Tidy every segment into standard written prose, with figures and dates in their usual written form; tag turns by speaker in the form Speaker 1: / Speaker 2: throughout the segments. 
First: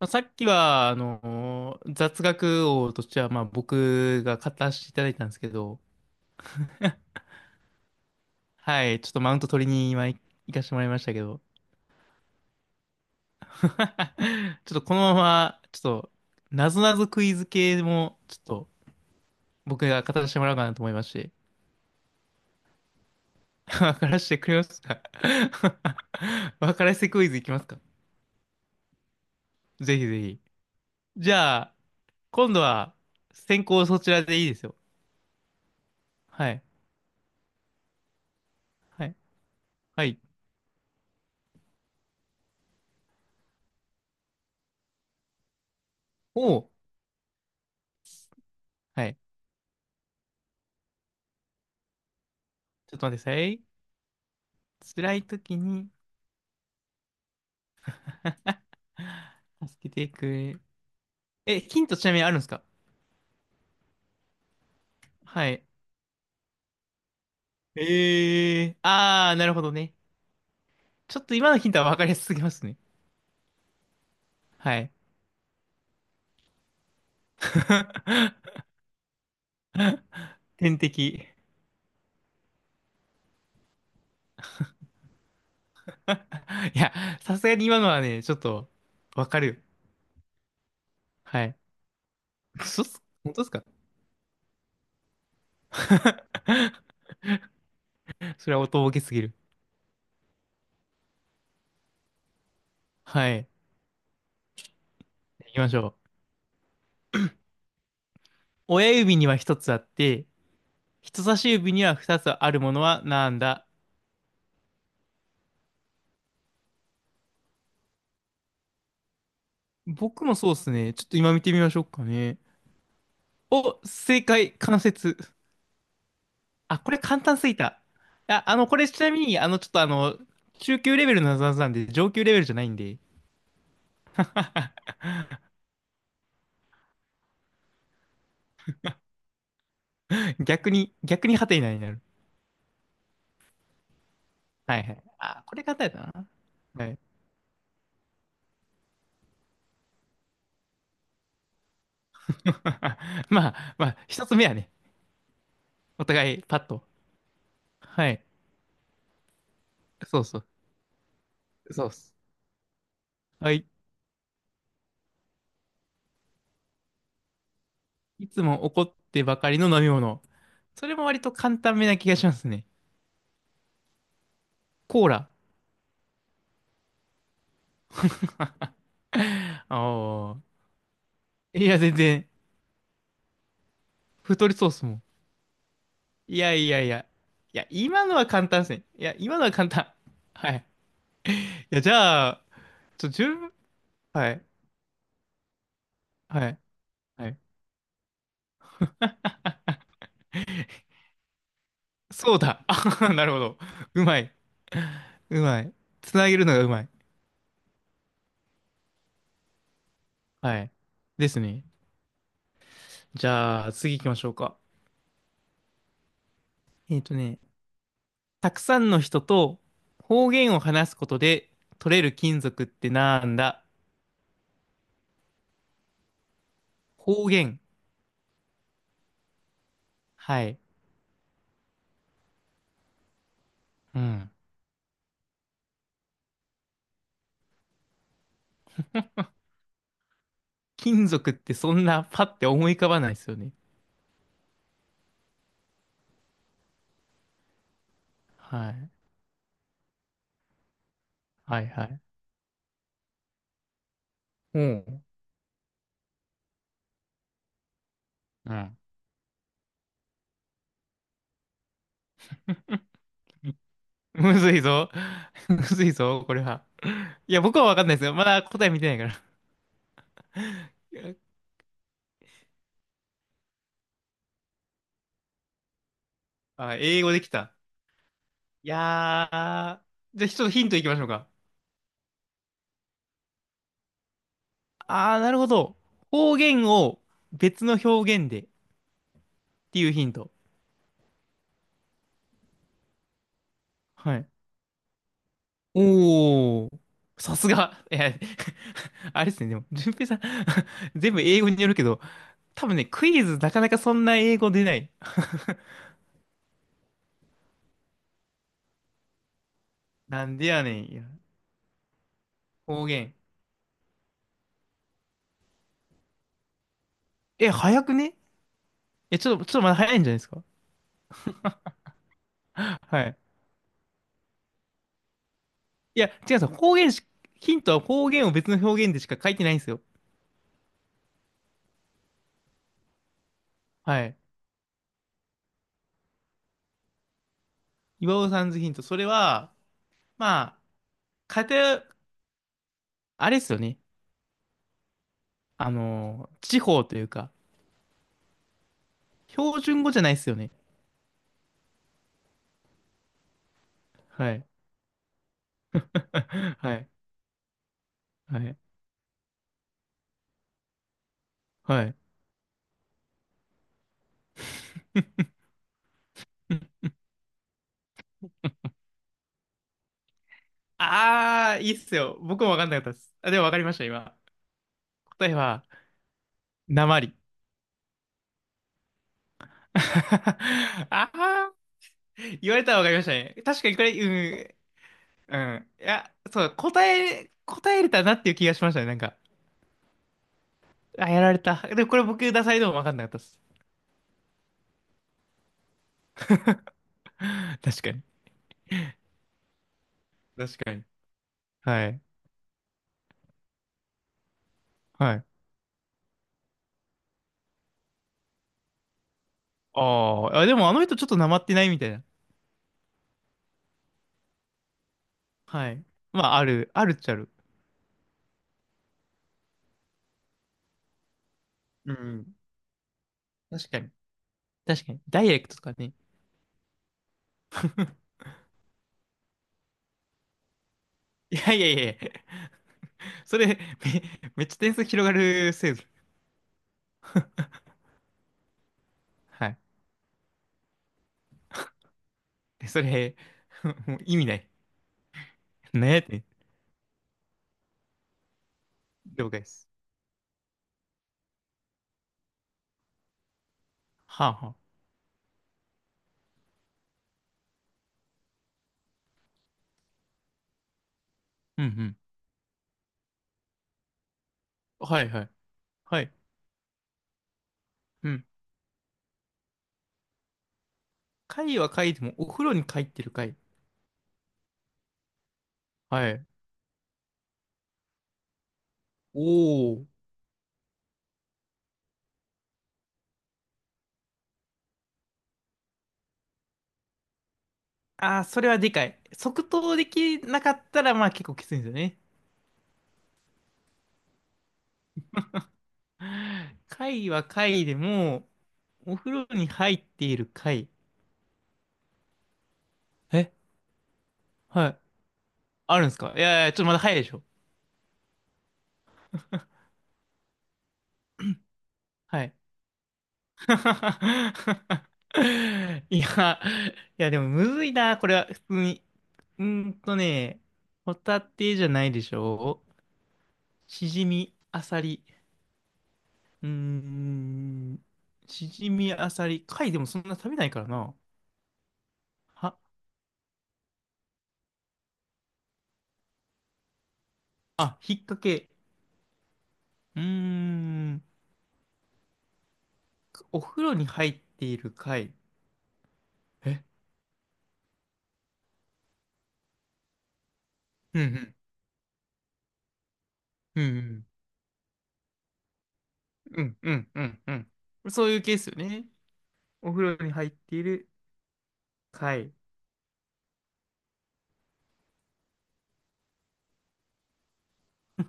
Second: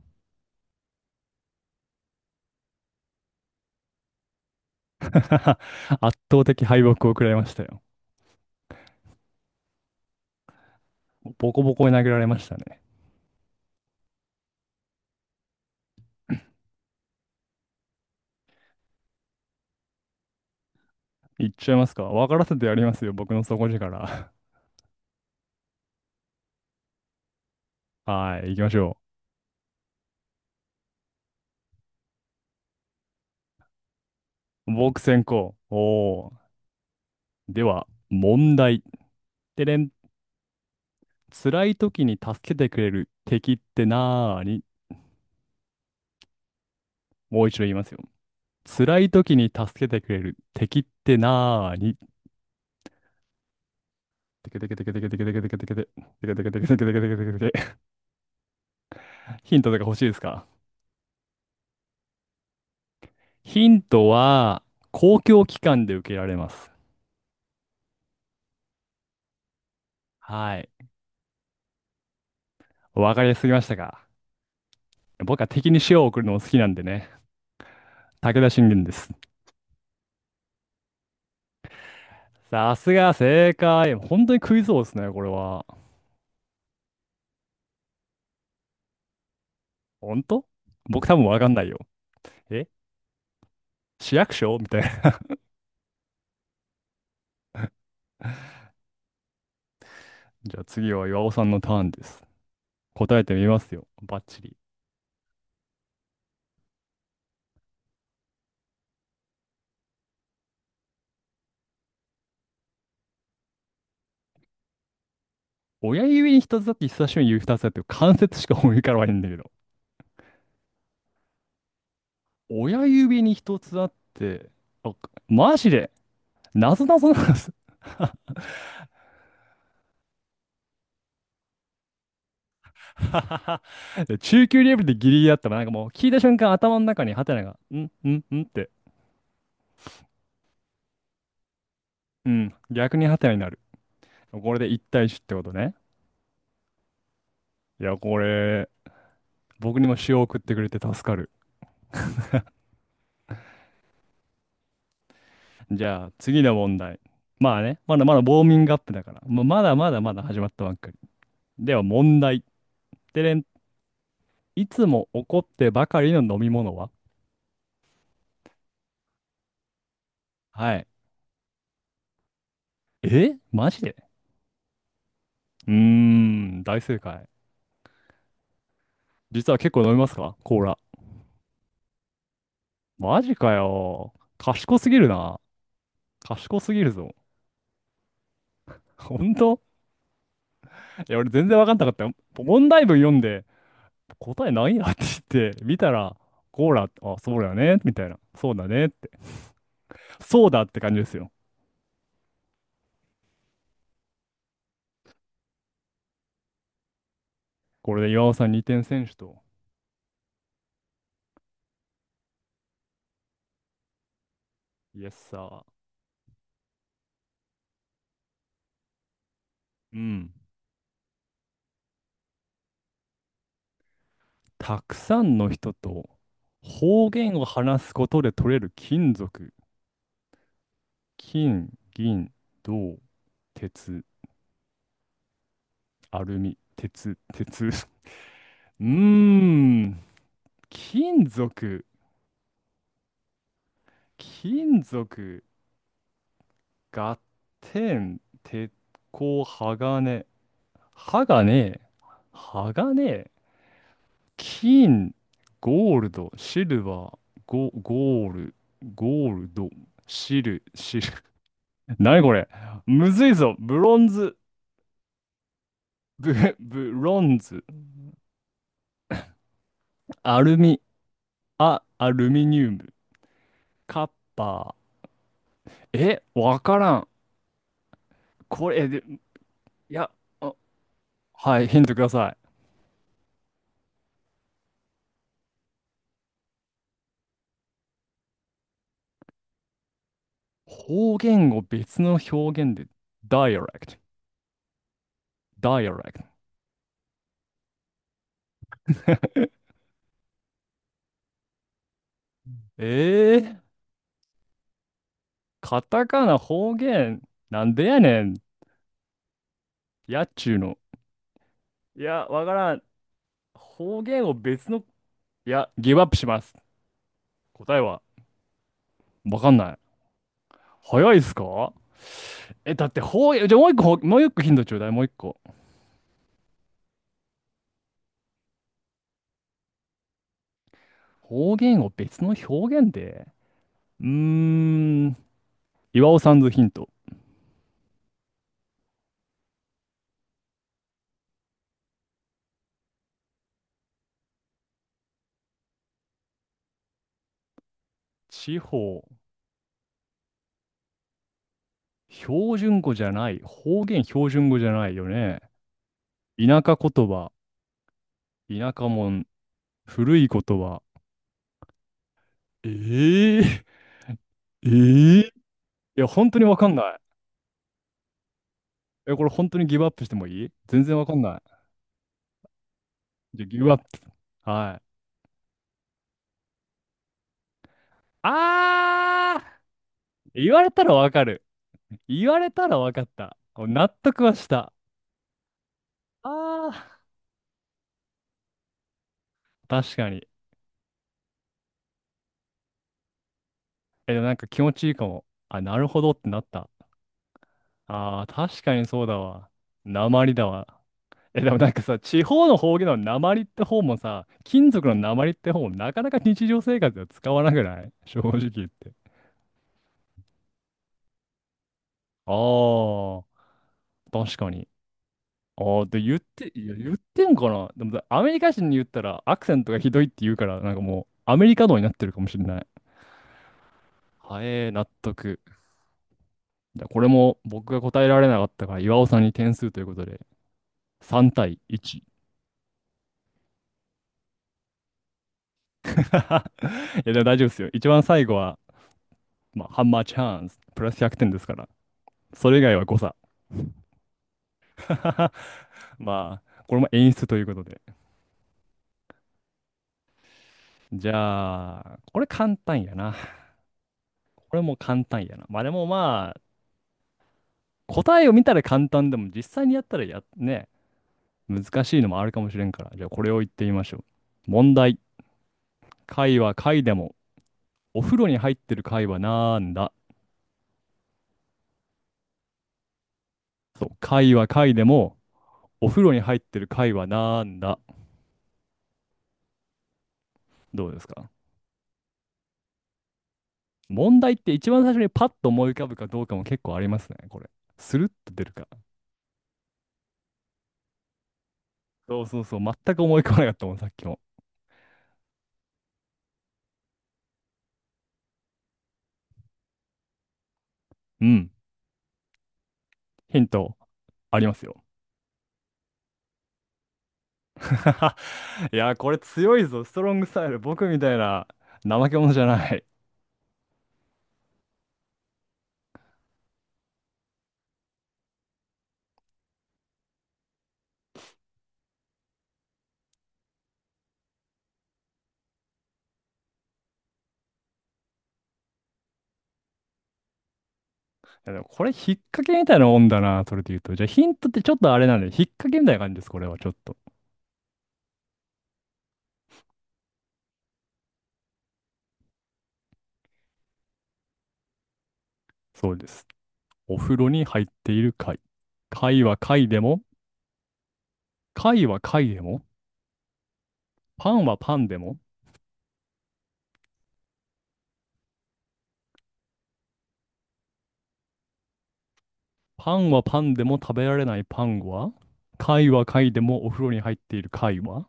Speaker 1: まあ、さっきは、雑学王としては、まあ、僕が語らせていただいたんですけ ど、
Speaker 2: 圧倒的敗北を食らいましたよ。
Speaker 1: はい、ちょっとマウント取りに行かしてもらいましたけど、
Speaker 2: ボコボコに投げられましたね。
Speaker 1: ちょっとこのまま、ちょっと、なぞなぞクイズ系も、ちょっと、僕が語らせてもらおうかなと思いまして、
Speaker 2: いっちゃいますか？分からせてやりますよ。僕の 底
Speaker 1: 分からせ
Speaker 2: 力。
Speaker 1: てくれますか？ 分からせてクイズいきますか？
Speaker 2: はい、行きましょ
Speaker 1: ぜひぜひ。じゃあ、今度は、先行そちらでいいです
Speaker 2: う。
Speaker 1: よ。
Speaker 2: 僕先行。おー。
Speaker 1: はい、
Speaker 2: では、問題。
Speaker 1: はい、
Speaker 2: てれん。
Speaker 1: はい。
Speaker 2: 辛い時に助けてくれる敵ってなーに？
Speaker 1: おう、
Speaker 2: もう一度言いますよ。辛
Speaker 1: は
Speaker 2: い
Speaker 1: い。
Speaker 2: 時に助けてくれる敵ってなーに？
Speaker 1: ちょっと待ってください。
Speaker 2: てけてけてけてけ
Speaker 1: 辛
Speaker 2: て
Speaker 1: い
Speaker 2: けてけて
Speaker 1: 時
Speaker 2: けてけてけて
Speaker 1: に、
Speaker 2: けてけてけてけてけてけてけて、ヒントとか
Speaker 1: 助け
Speaker 2: 欲しい
Speaker 1: て
Speaker 2: です
Speaker 1: く
Speaker 2: か？
Speaker 1: れ。え、ヒントちなみにあるんですか？
Speaker 2: ヒントは、公共
Speaker 1: は
Speaker 2: 機
Speaker 1: い。
Speaker 2: 関で受けられます。
Speaker 1: ええー、あー、なるほどね。
Speaker 2: はい。
Speaker 1: ちょっと今のヒントは分かりやすすぎますね。
Speaker 2: わかりやすすぎましたが、
Speaker 1: はい。
Speaker 2: 僕は敵に塩を送るのも好きなんでね、武田 信玄です。
Speaker 1: 天敵。い
Speaker 2: さすが正解。本当にクイズ王ですね、これは。
Speaker 1: や、さすがに今のはね、ちょっと分かる。
Speaker 2: 本当、僕多分わ
Speaker 1: は
Speaker 2: かん
Speaker 1: い。
Speaker 2: ないよ。え、
Speaker 1: 嘘っす、本当ですか？
Speaker 2: 市役所みたいな。
Speaker 1: それはおとぼけすぎる。
Speaker 2: じゃあ次は岩尾さんのターンです。答え
Speaker 1: は
Speaker 2: てみ
Speaker 1: い。
Speaker 2: ますよ。バッチリ。
Speaker 1: 行きましょう。親指には一つあって、人差し指には二つあるものはなんだ？
Speaker 2: 親指に一つあって、人差し指に指二つあって、関節しか思い浮かばないんだけど。
Speaker 1: 僕もそうっすね。ちょっと今見てみましょうかね。
Speaker 2: 親指に一つ
Speaker 1: お、
Speaker 2: あっ
Speaker 1: 正
Speaker 2: て、
Speaker 1: 解、関
Speaker 2: あ、
Speaker 1: 節。
Speaker 2: マジで、な
Speaker 1: あ、
Speaker 2: ぞ
Speaker 1: こ
Speaker 2: な
Speaker 1: れ
Speaker 2: ぞ
Speaker 1: 簡
Speaker 2: なんで
Speaker 1: 単す
Speaker 2: す。
Speaker 1: ぎた。あ、これちなみに、あの、ちょっとあの、中級レベルのなぞなぞなんで、上級レベルじゃないんで、
Speaker 2: 中級レベルでギリギリだったら、なんかもう聞いた瞬間頭の中にハテナが、んんんって、
Speaker 1: 逆に、逆にハテナになる。
Speaker 2: うん、逆にハテナになる。これで
Speaker 1: は
Speaker 2: 一
Speaker 1: いはい。
Speaker 2: 対1ってこ
Speaker 1: あ、
Speaker 2: と
Speaker 1: これ
Speaker 2: ね。
Speaker 1: 簡単やったな。はい。
Speaker 2: いや、これ、僕にも塩を送ってくれて助かる。
Speaker 1: まあ、まあ、一つ目はね、
Speaker 2: じゃ
Speaker 1: お
Speaker 2: あ、
Speaker 1: 互
Speaker 2: 次
Speaker 1: い
Speaker 2: の
Speaker 1: パッ
Speaker 2: 問
Speaker 1: と。
Speaker 2: 題。まあね、まだ
Speaker 1: は
Speaker 2: まだウ
Speaker 1: い。
Speaker 2: ォーミングアップだから。もうまだまだま
Speaker 1: そ
Speaker 2: だ
Speaker 1: うそ
Speaker 2: 始ま
Speaker 1: う。
Speaker 2: ったばっかり。では、
Speaker 1: そうっす。
Speaker 2: 問題。てれん、
Speaker 1: はい。
Speaker 2: いつも怒ってばかりの飲み物は？
Speaker 1: いつも怒ってばかりの飲み物。
Speaker 2: はい。
Speaker 1: それも割と簡単めな気がしますね。
Speaker 2: え、マジで？
Speaker 1: コーラ。
Speaker 2: うーん、大正解。実は
Speaker 1: あ
Speaker 2: 結構飲みますか、
Speaker 1: あ。
Speaker 2: コーラ？
Speaker 1: いや、全然、
Speaker 2: マジかよ。
Speaker 1: 太りそうっ
Speaker 2: 賢
Speaker 1: す
Speaker 2: す
Speaker 1: も
Speaker 2: ぎ
Speaker 1: ん。
Speaker 2: るな。
Speaker 1: いや
Speaker 2: 賢
Speaker 1: い
Speaker 2: す
Speaker 1: や
Speaker 2: ぎ
Speaker 1: い
Speaker 2: る
Speaker 1: や。
Speaker 2: ぞ。
Speaker 1: いや、今のは簡単ですね。いや、
Speaker 2: 本
Speaker 1: 今のは
Speaker 2: 当？
Speaker 1: 簡単。はい。
Speaker 2: いや、俺
Speaker 1: い
Speaker 2: 全然わかん
Speaker 1: や、
Speaker 2: な
Speaker 1: じ
Speaker 2: かったよ。
Speaker 1: ゃあ、
Speaker 2: 問題文
Speaker 1: ちょ、
Speaker 2: 読ん
Speaker 1: 十
Speaker 2: で、
Speaker 1: 分。はい。
Speaker 2: 答えないやって言って、見たら、
Speaker 1: はい。
Speaker 2: コーラ、あ、
Speaker 1: は
Speaker 2: そ
Speaker 1: い。
Speaker 2: うだよね、みたいな。そうだねって。そうだって感じですよ。
Speaker 1: そうだ。あはは、なるほど。うまい。うまい。つなげるのがうまい。
Speaker 2: これで岩尾さん2点選手と、
Speaker 1: はい。ですね。じゃあ、次行きましょうか。
Speaker 2: イエスサー。
Speaker 1: えっとね、たくさんの人と
Speaker 2: う
Speaker 1: 方
Speaker 2: ん。
Speaker 1: 言を話すことで取れる金属ってなんだ？
Speaker 2: たくさんの人と方
Speaker 1: 方
Speaker 2: 言を
Speaker 1: 言。
Speaker 2: 話すことで取れる金属。
Speaker 1: はい。
Speaker 2: 金、銀、銅、
Speaker 1: う
Speaker 2: 鉄、
Speaker 1: ん。
Speaker 2: アルミ、鉄。うーん、
Speaker 1: 金
Speaker 2: 金
Speaker 1: 属ってそん
Speaker 2: 属、
Speaker 1: なパッて思い浮かばないですよね。
Speaker 2: 金属、合点、鉄
Speaker 1: はい。
Speaker 2: 鋼、鋼、
Speaker 1: はい
Speaker 2: 鋼、
Speaker 1: はい。うん。
Speaker 2: 金、ゴールド、シルバー、ゴール、
Speaker 1: うん。
Speaker 2: ゴールド、シル。何これ、むずいぞ。
Speaker 1: むずいぞ。むずいぞ、これ
Speaker 2: ブ、
Speaker 1: は。
Speaker 2: ブロ
Speaker 1: い
Speaker 2: ン
Speaker 1: や、僕
Speaker 2: ズ、
Speaker 1: はわかんないですよ。まだ答え見てないか
Speaker 2: アルミ、
Speaker 1: ら。
Speaker 2: アルミニウム、カッパー。え、わ
Speaker 1: あ、
Speaker 2: から
Speaker 1: 英
Speaker 2: ん。
Speaker 1: 語できた。
Speaker 2: こ
Speaker 1: い
Speaker 2: れ、えで、い
Speaker 1: やー。
Speaker 2: や、
Speaker 1: じゃあ、ちょっと
Speaker 2: あ、
Speaker 1: ヒントいきましょうか。
Speaker 2: はい、ヒントください。
Speaker 1: あー、なるほど。方言を別の表現でっていうヒント。
Speaker 2: 方言を別の表現で、dialect、
Speaker 1: はい。
Speaker 2: dialect。
Speaker 1: おー。さすが。いや、あれです ね。でも、順平さん。 全部英語によるけど、多分ね、クイ
Speaker 2: え
Speaker 1: ズな
Speaker 2: ー、
Speaker 1: かなかそんな英語出ない。
Speaker 2: カタカナ方言、なんでやねん、や
Speaker 1: な
Speaker 2: っ
Speaker 1: んで
Speaker 2: ちゅう
Speaker 1: やね
Speaker 2: の。
Speaker 1: ん。いや
Speaker 2: いや、わからん。
Speaker 1: 方言。
Speaker 2: 方言を別の、いや、ギブアップします。
Speaker 1: え、
Speaker 2: 答え
Speaker 1: 早く
Speaker 2: は、
Speaker 1: ね？え、ちょっ
Speaker 2: わ
Speaker 1: と、
Speaker 2: か
Speaker 1: ち
Speaker 2: ん
Speaker 1: ょっとま
Speaker 2: な
Speaker 1: だ早
Speaker 2: い。
Speaker 1: いんじゃないですか？
Speaker 2: 早いっすか？え、だって
Speaker 1: はい。
Speaker 2: 方言、じゃあもう一個、もう一個ヒントちょうだい、もう一個。
Speaker 1: いや、違うんですよ。方言し、ヒントは方言を別の表現でしか書いてないんですよ。
Speaker 2: 方言を別の表現で。う
Speaker 1: は
Speaker 2: ー
Speaker 1: い。
Speaker 2: ん、岩尾さんのヒント。
Speaker 1: 岩尾さんズヒント。それは、まあ、偏、あれですよね。地方というか、
Speaker 2: 地方、
Speaker 1: 標準語じゃないですよね。
Speaker 2: 標準語じゃない、方言標
Speaker 1: はい。
Speaker 2: 準語じゃないよね。田
Speaker 1: は
Speaker 2: 舎
Speaker 1: い。
Speaker 2: 言葉、
Speaker 1: はい。
Speaker 2: 田舎もん、古い言葉。
Speaker 1: はい。
Speaker 2: ええええ いや、本当にわかんない。え、これ本当にギブアップしてもいい？全然わかんない。
Speaker 1: あー、いいっすよ。僕もわかんなかったです。あ、で
Speaker 2: じゃ
Speaker 1: も
Speaker 2: あ、
Speaker 1: わ
Speaker 2: ギ
Speaker 1: かり
Speaker 2: ブ
Speaker 1: ま
Speaker 2: アッ
Speaker 1: し
Speaker 2: プ。
Speaker 1: た、今。
Speaker 2: はい。
Speaker 1: 答えは、なまり。
Speaker 2: あ ー、言われたらわ
Speaker 1: あ
Speaker 2: かる。
Speaker 1: あ、
Speaker 2: 言われ
Speaker 1: 言われ
Speaker 2: た
Speaker 1: た
Speaker 2: ら
Speaker 1: らわか
Speaker 2: わ
Speaker 1: り
Speaker 2: か
Speaker 1: まし
Speaker 2: っ
Speaker 1: たね。
Speaker 2: た。
Speaker 1: 確かにこ
Speaker 2: 納
Speaker 1: れ、
Speaker 2: 得はした。
Speaker 1: うん、うん。いや、そう、
Speaker 2: あ
Speaker 1: 答
Speaker 2: ー、
Speaker 1: え、答えれたなっていう気がしましたね。なんか、
Speaker 2: 確かに。
Speaker 1: あ、やられた。でもこれ僕、ダサいでも分かんなかったです。
Speaker 2: え、でもなんか気持ちいいかも。あ、なるほどってなった。
Speaker 1: 確かに。
Speaker 2: あー確かにそうだわ。なまりだ
Speaker 1: 確
Speaker 2: わ。
Speaker 1: かに。
Speaker 2: え、でもなんか
Speaker 1: は
Speaker 2: さ、
Speaker 1: い。
Speaker 2: 地方の方言の鉛って方もさ、金属の
Speaker 1: はい。
Speaker 2: 鉛って方もなかなか日常生活では使わなくない？ 正直言って。
Speaker 1: ああ、あでもあの人ちょっとなまってないみたいな。
Speaker 2: ああ、確かに。
Speaker 1: は
Speaker 2: あ
Speaker 1: い。
Speaker 2: あ、で言っ
Speaker 1: まあ、あ
Speaker 2: て、い
Speaker 1: る、
Speaker 2: や、
Speaker 1: あるっ
Speaker 2: 言っ
Speaker 1: ちゃあ
Speaker 2: て
Speaker 1: る。
Speaker 2: んかな、でもアメリカ人に言ったらアクセントがひどいって言うから、なんかもうアメリカのになっ
Speaker 1: う
Speaker 2: てるかも
Speaker 1: ん。
Speaker 2: しれない。
Speaker 1: 確かに。
Speaker 2: はえー、
Speaker 1: 確
Speaker 2: 納
Speaker 1: かに。ダイレ
Speaker 2: 得。
Speaker 1: クトとかね。
Speaker 2: じゃあこれも僕が答えられなかったから、岩尾さんに点数ということで、3
Speaker 1: いや
Speaker 2: 対
Speaker 1: いやいや
Speaker 2: 1。
Speaker 1: い
Speaker 2: い
Speaker 1: や、それ、め、めっちゃ点数広がるせいぞ。
Speaker 2: や、でも大丈夫ですよ。一番最後は、
Speaker 1: はい。
Speaker 2: まあ、ハンマーチャンス、プラス100点ですから。それ以
Speaker 1: で
Speaker 2: 外
Speaker 1: そ
Speaker 2: は誤差。
Speaker 1: れ、もう意味ない。ねえって、
Speaker 2: まあ、これも演出ということで。
Speaker 1: 了解です。
Speaker 2: じゃあ、これ簡単やな。
Speaker 1: はあ
Speaker 2: こ
Speaker 1: はあ。
Speaker 2: れも簡単やな。まあでもまあ、答えを見たら簡単でも実際にやったらや、ね、
Speaker 1: うんう
Speaker 2: 難
Speaker 1: ん。
Speaker 2: しいのもあるかもしれんから。じゃあこれを言ってみましょう。問題。
Speaker 1: はいはい。はい。
Speaker 2: 貝は貝でも、お
Speaker 1: う
Speaker 2: 風
Speaker 1: ん。
Speaker 2: 呂に入ってる貝はなんだ？
Speaker 1: 貝は貝でもお風呂に入ってる貝。
Speaker 2: そう、貝は貝でも、お風
Speaker 1: は
Speaker 2: 呂に
Speaker 1: い。
Speaker 2: 入ってる貝はなんだ？
Speaker 1: おお。
Speaker 2: どうですか？問題って一番最初にパッと思い浮かぶかどうかも結構ありますね、これ。スルッ
Speaker 1: ああ、
Speaker 2: と
Speaker 1: そ
Speaker 2: 出
Speaker 1: れ
Speaker 2: る
Speaker 1: は
Speaker 2: か。
Speaker 1: でかい。即答できなかったら、まあ結構きついんですよね。
Speaker 2: そうそうそう。全く思い浮かばなかったもん、さっきも。
Speaker 1: 貝は貝でも、お風呂に入っている貝。
Speaker 2: うん。
Speaker 1: え、
Speaker 2: ヒント、あります
Speaker 1: はい。
Speaker 2: よ。
Speaker 1: あるんですか？いやいや、ちょっとまだ早いでしょ。
Speaker 2: いや、これ強いぞ。ストロングスタイル。僕みたいな怠け
Speaker 1: は
Speaker 2: 者
Speaker 1: い。
Speaker 2: じゃない。い
Speaker 1: いや、いやでもむずいな、これは普通に。うーんとね、ホタテじゃないでしょ？シジミアサリ。うーん。しじみあさり。貝でもそんな食べないからな。
Speaker 2: やでもこれ、引っ掛け
Speaker 1: は、
Speaker 2: みたいなもんだな、それで言うと。じゃあ、ヒントってちょっとあれなんで、引っ掛けみたいな感じです、これは、ちょっと。
Speaker 1: あ、引っ掛け。うーん。お風呂に入っている貝。
Speaker 2: そうです。
Speaker 1: え、
Speaker 2: お風呂に入っている貝。貝は貝でも、
Speaker 1: うんうん。
Speaker 2: 貝は貝でも、
Speaker 1: うんうん。
Speaker 2: パンはパンでも、
Speaker 1: うんうんうん、うん。そういうケースよね。お風呂に入っている貝。
Speaker 2: パンはパンでも食べられないパンは、貝は貝でもお風呂に入っている貝は、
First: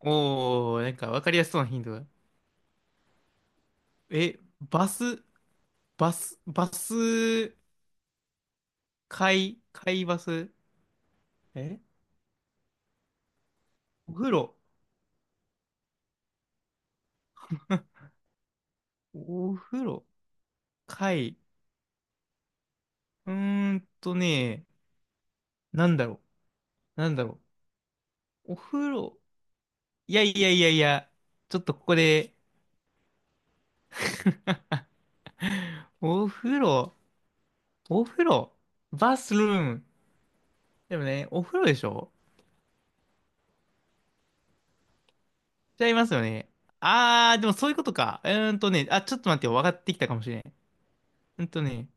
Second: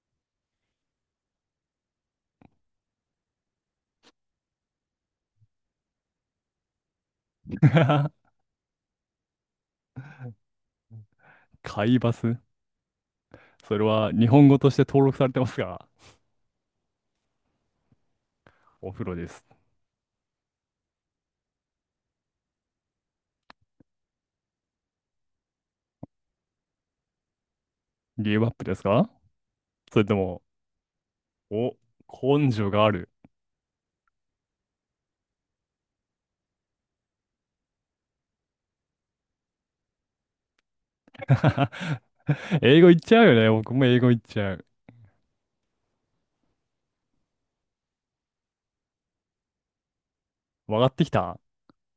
Speaker 1: おー、なんかわかりやすそうなヒントだ。え、バス、バス、バス、貝、貝バス。え、
Speaker 2: 貝バス。それは
Speaker 1: お
Speaker 2: 日
Speaker 1: 風
Speaker 2: 本
Speaker 1: 呂、
Speaker 2: 語として登録されてますが、お風呂です。
Speaker 1: お風呂、貝。うーんとね、なんだろう。なんだろ
Speaker 2: ゲームアッ
Speaker 1: う。お
Speaker 2: プです
Speaker 1: 風
Speaker 2: か？
Speaker 1: 呂。
Speaker 2: それ
Speaker 1: い
Speaker 2: と
Speaker 1: やい
Speaker 2: も、
Speaker 1: やいやいや。ちょっと
Speaker 2: お、
Speaker 1: ここで、
Speaker 2: 根性がある。
Speaker 1: お風呂、お風呂、バスルーム。でもね、お風呂 でしょ？
Speaker 2: 英語言っちゃうよね。僕も英語言っちゃう。
Speaker 1: ちゃいますよね。あー、でもそういうことか。うーんとね、あ、ちょっと待ってよ。分かってきたかもしれん。う
Speaker 2: 分かってきた。
Speaker 1: ーんとね、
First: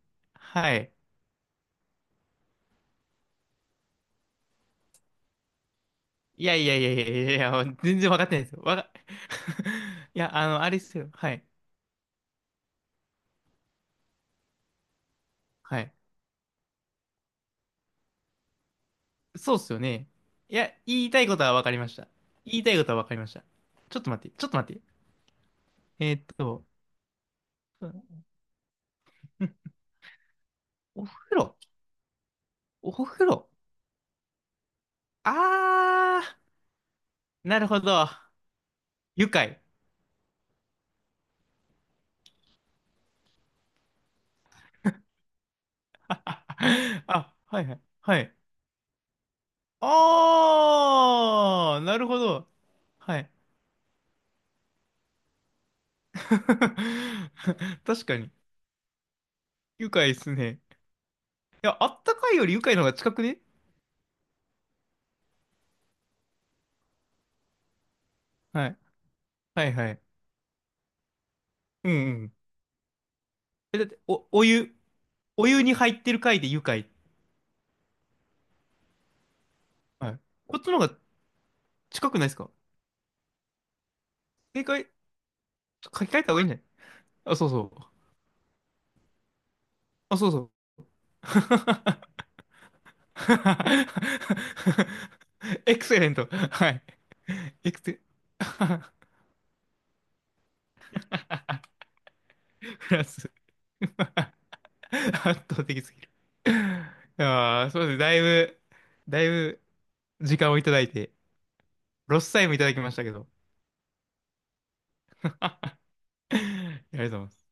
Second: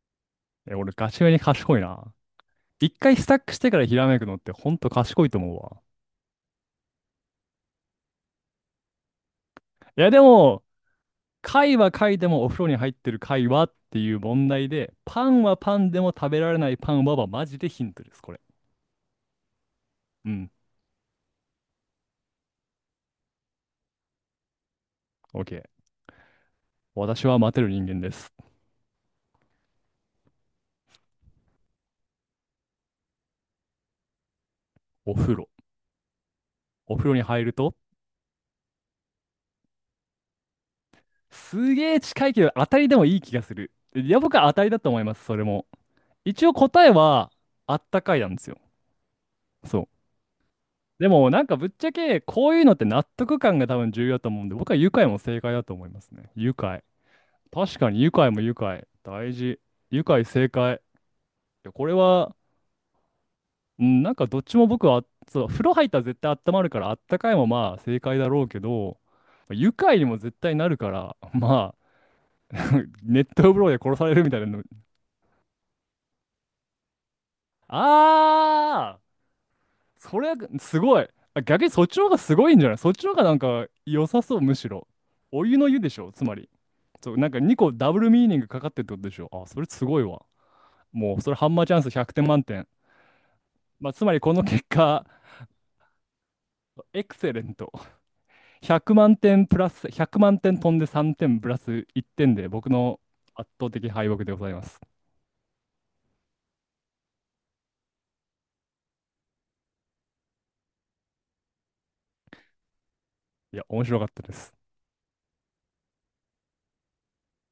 Speaker 2: え、
Speaker 1: は
Speaker 2: 俺
Speaker 1: い。
Speaker 2: ガチめに賢いな。一回スタックしてからひらめくのってほんと賢いと思うわ。
Speaker 1: いやいやいやいやいやいや、全然分かってないですよ。わか、
Speaker 2: いやで
Speaker 1: いや、あの、
Speaker 2: も、
Speaker 1: あれですよ。はい。
Speaker 2: 貝は貝でもお風呂に入ってる貝はっていう問題で、パンはパ
Speaker 1: は
Speaker 2: ン
Speaker 1: い。
Speaker 2: でも食べられないパンははマジでヒントです、これ。
Speaker 1: そうっすよね。
Speaker 2: うん。
Speaker 1: いや、言いたいことは分かりました。言いたいことは分かりました。ちょっと待って、ちょっと待って。
Speaker 2: OK。
Speaker 1: えーっと、
Speaker 2: 私は待てる人間で
Speaker 1: ん、
Speaker 2: す。
Speaker 1: お風呂、お風呂。
Speaker 2: お風呂。
Speaker 1: あ
Speaker 2: お風呂に入
Speaker 1: ー、
Speaker 2: る
Speaker 1: なる
Speaker 2: と、
Speaker 1: ほど。愉快。
Speaker 2: すげえ近いけど当たりでもいい気がする。いや、僕は当たりだと思います、それも。一応答え は
Speaker 1: あ、はいは
Speaker 2: あ
Speaker 1: い。
Speaker 2: ったかい
Speaker 1: は
Speaker 2: な
Speaker 1: い。
Speaker 2: んですよ。そう。でもなんかぶっ
Speaker 1: あー、
Speaker 2: ちゃ
Speaker 1: なるほ
Speaker 2: け
Speaker 1: ど。
Speaker 2: こういうのって納
Speaker 1: はい。
Speaker 2: 得感が多分重要だと思うんで、僕は愉快も正解だと思いますね。愉快。確 かに
Speaker 1: 確
Speaker 2: 愉
Speaker 1: か
Speaker 2: 快
Speaker 1: に。
Speaker 2: も愉快。大事。
Speaker 1: 愉
Speaker 2: 愉
Speaker 1: 快で
Speaker 2: 快
Speaker 1: す
Speaker 2: 正
Speaker 1: ね。
Speaker 2: 解。い
Speaker 1: い
Speaker 2: や、
Speaker 1: や、
Speaker 2: こ
Speaker 1: あ
Speaker 2: れ
Speaker 1: ったか
Speaker 2: は、
Speaker 1: いより愉快の方が近くね。
Speaker 2: うん、なんかどっちも僕は、そう、風呂入ったら絶対温まるからあったかいもまあ正解だろうけ
Speaker 1: はい。
Speaker 2: ど、
Speaker 1: は
Speaker 2: 愉
Speaker 1: いは
Speaker 2: 快
Speaker 1: い。
Speaker 2: にも絶対なるから、ま
Speaker 1: うんうん。
Speaker 2: あ、熱湯風呂で
Speaker 1: え、だっ
Speaker 2: 殺
Speaker 1: て、
Speaker 2: される
Speaker 1: お、
Speaker 2: みたい
Speaker 1: お
Speaker 2: なの。
Speaker 1: 湯、お湯に入ってる回で愉快。
Speaker 2: ああ、
Speaker 1: は
Speaker 2: そ
Speaker 1: い。
Speaker 2: れは
Speaker 1: こっちの
Speaker 2: す
Speaker 1: 方が
Speaker 2: ごい。あ、逆にそっちの方
Speaker 1: 近
Speaker 2: が
Speaker 1: くないで
Speaker 2: す
Speaker 1: すか？
Speaker 2: ごいんじゃない？そっちの方がなんか良さそう、む
Speaker 1: 正
Speaker 2: しろ。
Speaker 1: 解、
Speaker 2: お湯の湯で
Speaker 1: 書
Speaker 2: し
Speaker 1: き
Speaker 2: ょ、
Speaker 1: 換え
Speaker 2: つ
Speaker 1: た
Speaker 2: ま
Speaker 1: 方がいい
Speaker 2: り。
Speaker 1: んじゃない？
Speaker 2: そう、なん
Speaker 1: あ、
Speaker 2: か
Speaker 1: そう
Speaker 2: 2
Speaker 1: そ
Speaker 2: 個ダ
Speaker 1: う。
Speaker 2: ブルミーニングかかってるってことでしょ。あ、それすごい
Speaker 1: あ、
Speaker 2: わ。
Speaker 1: そうそう。
Speaker 2: もう、それハンマーチャンス100 点満点。まあ、つまりこの結果、
Speaker 1: エクセレント。はい。
Speaker 2: エクセレント。
Speaker 1: エクセ、
Speaker 2: 100 万点プラス、100万点飛んで3点プラス1点で、僕
Speaker 1: フ
Speaker 2: の
Speaker 1: ランス。
Speaker 2: 圧倒的敗北で ございます。
Speaker 1: 圧倒的すぎる。ああ、そうですね。だいぶ、だいぶ時間をいただいて、ロスタイムいただきましたけど。
Speaker 2: いや、面白かったです。
Speaker 1: ありがとうございます。